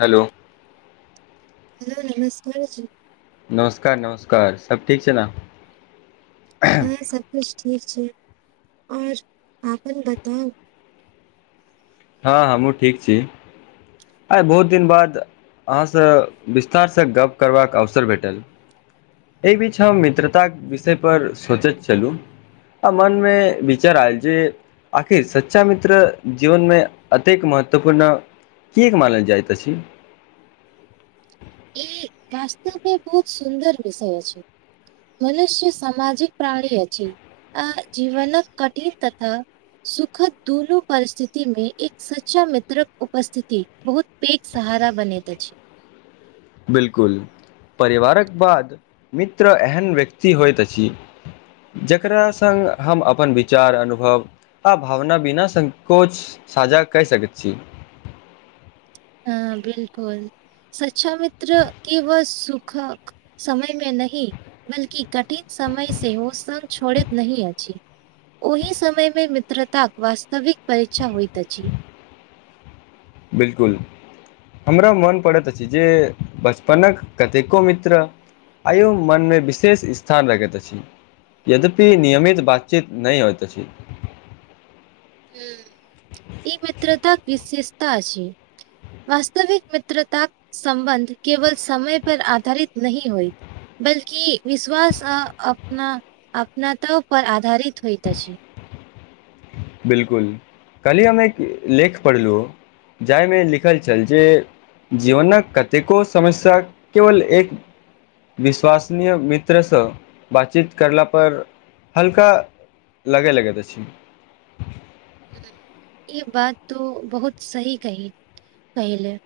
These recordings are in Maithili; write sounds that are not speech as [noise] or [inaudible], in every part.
हेलो हेलो नमस्कार जी नमस्कार नमस्कार सब ठीक छै न हँ सब किछु ठीक छै ओर अपन बताउ हँ हमहुँ ठीक छी आइ बहुत दिन बाद अहाँसँ विस्तारसँ गप करबाक अवसर भेटल एहि बीच हम मित्रताक विषयपर सोचैत छलहुँ आ मनमे विचार आयल जे आखिर सच्चा मित्र जीवनमे अतेक महत्वपूर्ण कक मानल जाइत अछि ई वास्तवमे बहुत सुन्दर विषय अछि मनुष्य सामजिक प्राणी अछि आ जीवन कठिन तथा सुखद दुनू परिस्थिति मे एक सच्चा मित्रक उपस्थिति बहुत पेट सहारा बनेैत अछि बिलकुल परिवारक बाद मित्र एहन व्यक्ति होइत अछि जकरा सगं हम अपन विचार अनुभव आ भावना बिना संकोच साझा कहि सकैत छी हँ बिलकुल सच्चा मित्र के ब सुखक समय मे न बल्कि कठिन समय से ओ स छोड़ैत नहि अछि ओहि समयमे मित्रताक वास्तविक परीक्षा होइत अछि बिलकुल हमरा मोन पड़ैत अछि जे बचपनक कतेको मित्र आइयो मनमे विशेष स्थान रखैत अछि यद्यपि नियमित बातचीत नहि होइत अछि ह ई मित्रतााक विशेषता अछि वास्तविक मित्रतााक सम्बन्ध केवल समय पर आधारित नहि होइ बल्कि विश्वास अपना अपनातो पर आधारित होइत अछि बिलकुल कहली हम एक लेख पढ़लहुँ जाहिमे लिखल छल जे जीवनक कतेको समस्या केवल एक विश्वसनीय मित्रसँ बातचीत कयलापर हल्का लगै लगैत तऽ छी ई बात तो बहुत सही कही कहहि ले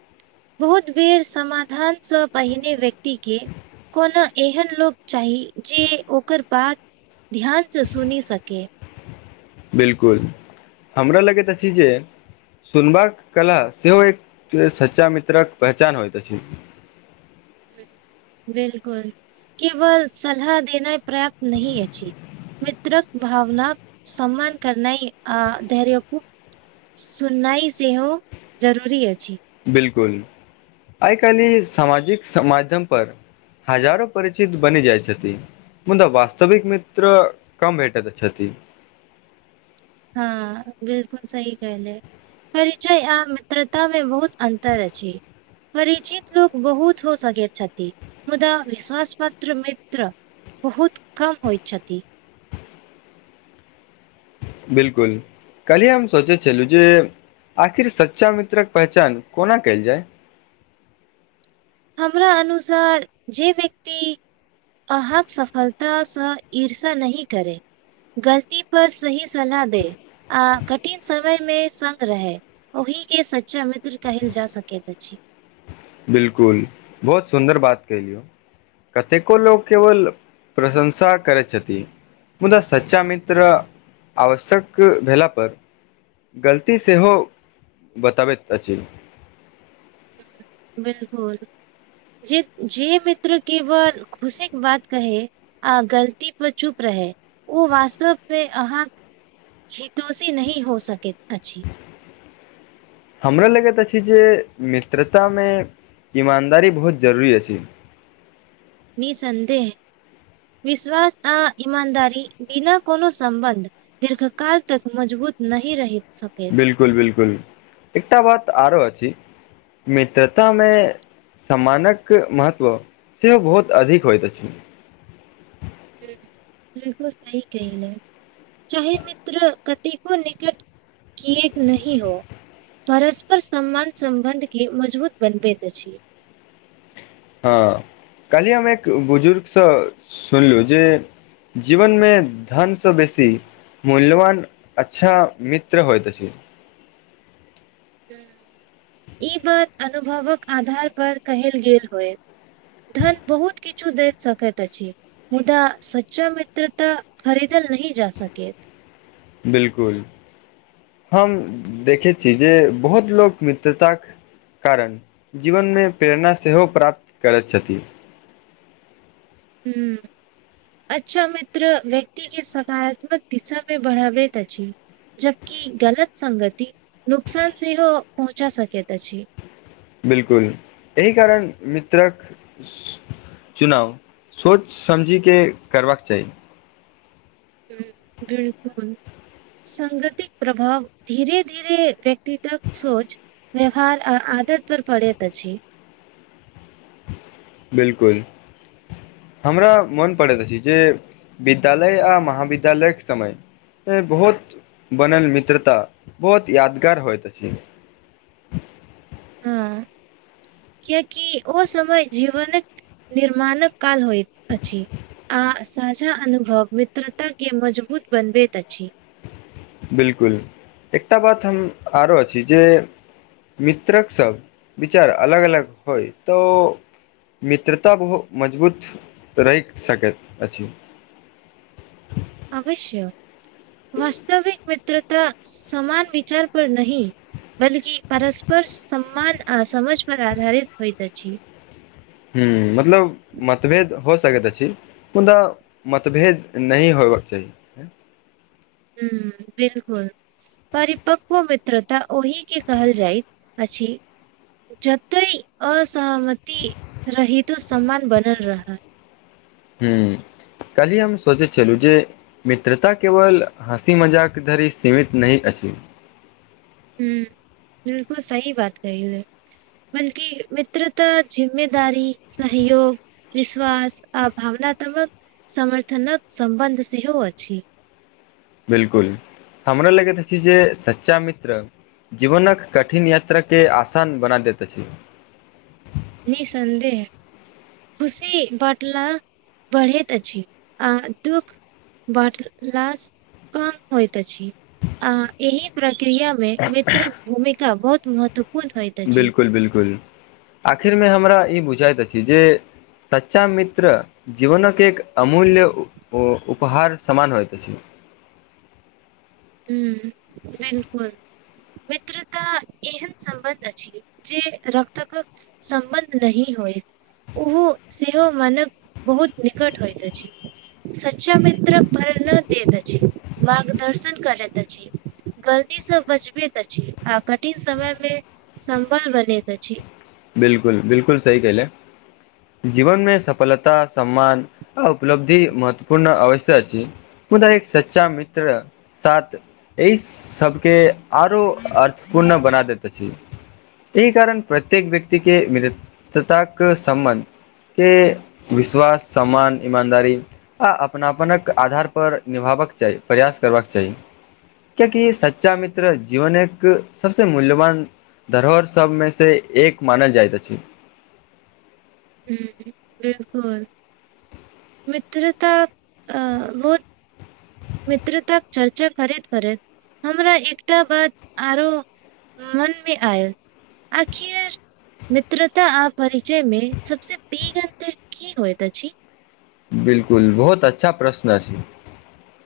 बहुत बेर समाधानसँ पहिने व्यक्तिके कोनो एहन लोक चाही जे ओकर बाद ध्यान सँ सुनी सकै बिलकुल हमरा लगैत अछि जे सुनबाक कला सेहो एक सच्चा मित्रक पहचान होइत अछि बिलकुल केवल सलाह देना पर्याप्त नहि अछि मित्रक भावनाक सम्मान करनाई आ धैर्यपूर्ण सुननाइ सेहो जरूरी अछि बिलकुल आइ काल्हि ई सामाजिक स माजम पर हजारो परिचित बनि जाइ छथि मुदाऽ वस्तविक मित्र कम भेटत छथि हँ बिलकुल सही कहलए परिचय आ मित्रता में बहुत अन्तर अछि परिचित लोक बहुत हो सकैत छथि मुदा विश्वास पात्र मित्र बहुत कम होइ छथि बिलकुल काली हम सोचे छल्लू जे आखिर सच्चा मित्रक पहचान कोना कयल जाय हमरा अनुसार जे व्यक्ति अहाँक सफलतासँ ईर्ष्या नहि करै गलती पर सही सलाह दे आ कठिन समय मे संग रहे ओहि के सच्चा मित्र कहल जा सकेैत अछी बिलकुल बहुत सुन्दर बात कहिये कतेको लोक केवल प्रशंसा करैत छथि मुदा सच्चा मित्र आवश्यक भेला पर गलती सेहो बताबैत अछि बिल्कुल जे जे मित्र केवल खुशी के बात कहे आ गलती पर चुप रहै ओ वास्तवमें अहाँ हितोषी नहि हो सकैत अछी हमरा लगैत अछि जे मित्रता में ईमानदारी बहुत जरूरी अछि निःसंदेह विश्वास आ इमानदारी बिना कोनो सम्बन्ध दीर्घ काल तक मजबूत नइ रही बिलकुल बिलकुल एकटा बात आरो अछि मित्रता में सम्मानक महत्व सेहो बहुत अधिक होइत अछि बिलकुल सही कहेया चाहे मित्र कतेको निकट कियेक नहि हो परस्पर सम्मान सम्बन्ध के मजबूत बनबैत अछि हँ कल्हि हम एक बुजुर्गसँ सुनलु जे जीवन में धनसँ बेसी मूल्यवान अच्छा मित्र होइत अछि ई बात अनुभवक आधार पर कहल गेल होय धन बहुत किछु दैत सकैत अछि मुदा सच्चा मित्रता खरीदल नहि जा सकैत बिलकुल हम देखै छी जे बहुत लोक मित्रता क कारण जीवनमे प्रेरणा सेहो प्राप्त करैत छथि हूँ अच्छा मित्र व्यक्ति के सकारात्मक दिशा में बढ़ावैत अछि जबकि गलत सगति नुकसान सेहो पहुँचा सकैत अछि बिल्कुल एहि कारण मित्रक चुनाव सोच समइझ के करबाक चाही हं हुं बिल्कुल सागतिक प्रभाव धीरे धीरे व्यक्त्तिक सोच व्यवहार आ आदत पर पड़त अछि बिल्कुल हमरा मोन पड़ैत अछि जे विद्यालय आ महाविद्यालयके समय बहुत बनल मित्रता बहुत यादगार होइत कियकि ओ समय जीवनक निर्माणक काल होइत अछि आ साझा अनुभव मित्रताके मजबूत बनबैत अछि बिल्कुल एकटा बात हम आरो अछि जे मित्रक सब विचार अलग अलग होइ तो मित्रता बहुत मजबूत रहि सकै अछि अवश्य वास्तविक मित्रता सामन विचार पर नहीं बल्कि परस्पर सम्मान आ समझ पर आधारित होइ अछि हं मतलब मतभेद हो सकेत अछी मुदा मतभेद नै होबाक चाही हं बिल्कुल परिपक्व मित्रता ओहिके कहल जाइत अछि जते असहमति रहितो सम्मान बनल रहइआ हं कल्हि हम सोचैत छलहुं जे मित्रता केवल हँसी मजाक धरि सीमित नै अछि ही बिल्कुल सही बात कहि ले बल्कि मित्रता जिम्मेदारी सहयोग विश्वास आ भावनात्मक समर्थनक सम्बन्ध सेहो अछि बिल्कुल हमरा लगै अछि जे सच्चा मित्र जीवन क कठिन यत्रा के आसान बना दै अछि निसंधेह खुशी बटला बढ़ैत अछि आ दुःख बाँटलास कम होइत अछि आ एहि प्रक्रिया में मित्र भूमिका बहुत महत्वपूर्ण होइत अछि बिलकुल बिलकुल आखिर मे हमरा ई बुझात अछि जे सच्चा मित्र जीवनक एक अमूल्य उपहार समान होयत अछि। हू रेनकुल मित्रता एहन सम्बन्ध अछि जे रक्तक संबन्ध नहि होइत ओहो सेहो मानक बहुत निकट होइत अछि सच्चा मित्र प्रेरणादेैत अछि मार्गदर्शन करैत अछि गलतीसँ बजबैत अछि आ कठिन समय मे संबल बनैत अछि बिलकुल बिलकुल सही कह ले जीवन मे सफलता सम्मान आ उपलब्धि महत्वपूर्ण अवश्य अछि मुदा एक सच्चा मित्र साथ एहि सभके आरो अर्थपूर्ण बना दैते अछी एहि कारण प्रत्येक व्यक्ति के मित्रतता के सम्बन्ध के विश्वास सम्मान ईमानदारी आ अपना पनक आधार पर निभाबबाक चाही प्रयास कर बाकचाही क्या कि सच्चा मित्र जीवन एक सबस मूल्यवान धरोहर सबमे से एक मानल जाइत अछि ह बिलकुल मित्रता अ बहुत [inaudible] मित्रताक चर्चा करैत करैत हमरा एकटा बात आरो मन में आयल आखिर मित्रता आ परिचय में सबसँ पैघंत की होइत अछि बिलकुल बहुत अच्छा प्रश्न अछि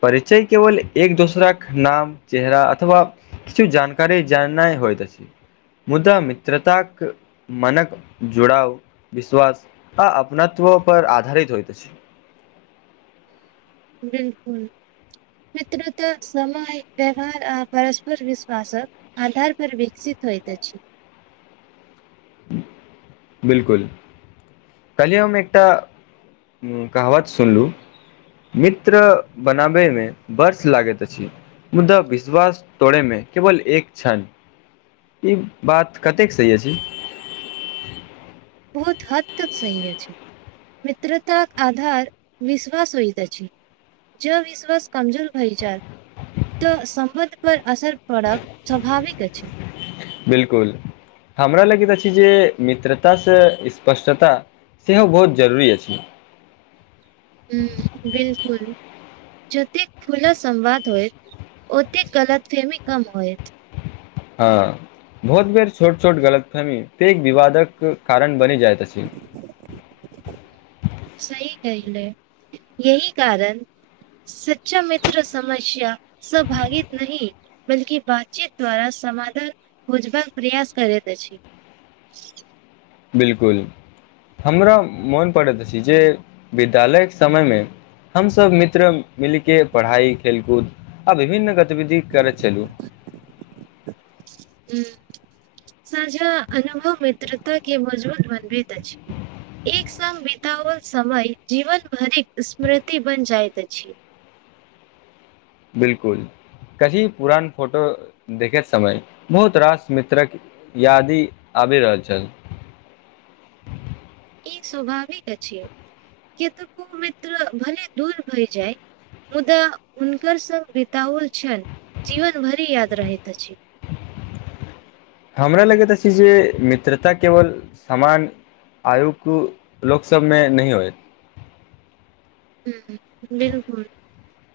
परिचय केवल एक दोसरा कऽ नाम चेहरा अथवा किछु जानकारी जन्नाई होइत अछी मुदा मित्रताक मनक जोड़ाव विश्वास आ अपनात्व पर आधारित होइत अछि बिलकुल पितृत्व समय व्यवहार आ परस्पर विश्वास ह आधार पर विकसित होइत अछि बिल्कुल काल्हि हम एकटा हूँ कहावत सुनलूँ मित्र बनाबै में वर्ष लागैत अछि मुदा विश्वास तोड़े मे केवल एक छन ई बात कतेक सही अछि बहुत हद तक सही अछि मित्रताक आधार विश्वास होईत अछि ज विश्वास कमजोर भइ जाय तऽ सम्बन्ध पर असर पड़ब स्वाभाविक अछि बिलकुल हमरा लगैत अछि जे मित्रता सँ स्पष्टता सेहो बहुत जरूरी अछि ह बिलकुल जतेक खुला संवाद होयत ओतेक गलत फेमी कम होयत हँ बहुत बेर छोट छोट गलतफेमी पेघ विवादक कारण बनि जाइत अछि [inaudible] सही कहलै यहीं कारण सच्चा मित्र समस्या से भागित नहि बल्कि बातचीत द्वारा समाधान खोजबाक प्रयास करैत अछि बिल्कुल हमरा मोन पड़ैत अछि जे विद्यालय के समय मे हमसभ मित्र मिल के पढ़ाइ खेलकूद आ विभिन्न गतिविधि करैत छलहुँ [inaudible] हूँ साझा अनुभव मित्रता के मजबूत बनबैत अछि एक साल बितावाल समय जीवन भरिक स्मृति बन जाइत अछि बिलकुल कही पुरान फोटो देखैत समय बहुत रास मित्रक यादी आबि रहल छल ई स्वभाविक अछि के तऽ को मित्र भले दूर भइ जाइ मुदा हुनकर संग बताउल छनि जीवन भरि याद रहैत अछि हमरा लगैत अछि जे मित्रता केवल सामान आयुकु लोक सब में नहि होय हूँ बिलकुल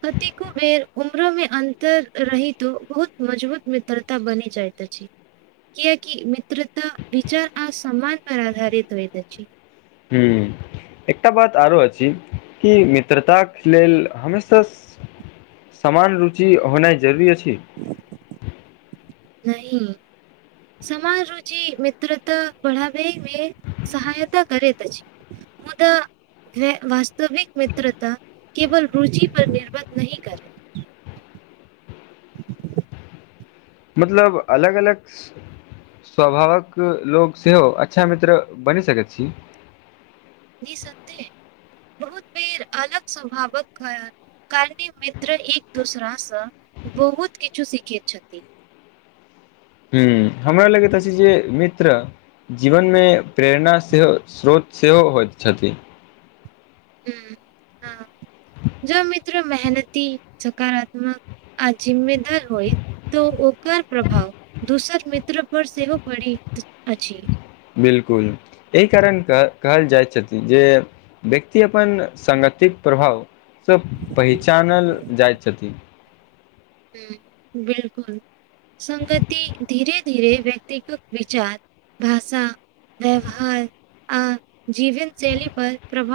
कतेको बेर उम्रो में अंतर रही तो बहुत मजबूत म मितरता बनी जाइ त अछि कियक मित्रता विचार आ सम्मान पर आधारित होइत अछै हूँ एकटा बात आरो अछि कि मित्रता के लेल हमेशा समान रुचि होनाइ जरुरी अछि ह [inaudible] नहि समान रुचि मित्र तऽ बढ़ाबे मे सहायता करेएत अछि मुदा वास्तविक मित्रता केवल रुचि पर निर्भर नहीं करे मतलब अलग अलग सभक लोक सेहो अच्छा मित्र बनि सकैत छी निसन्देह बहुत बेर अलग स्वभावक खयाल कारनी मित्र एक दूसरा सँ बहुत किछु सीखैत छथि ह हमरा लगैत अछि जे मित्र जीवन मे प्रेरणा सेहो स्रोत सेहो होइत छथि हू हँ जो मित्र मेहनती सकारात्मक आ जिम्मेदार होइत तऽ ओकर प्रभाव दोसर मित्र पर सेहो पड़ित अछि बिल्कुल एहि कारण कह कहल जाइत छथि जे व्यक्ति अपन संगतिक प्रभाव सभ पहिचानल जाइत छथि ह बिलकुल संगति धीरे धीरे व्यक्तिगत विचार भाषा व्यवहार आ जीवन शैली पर प्रभाव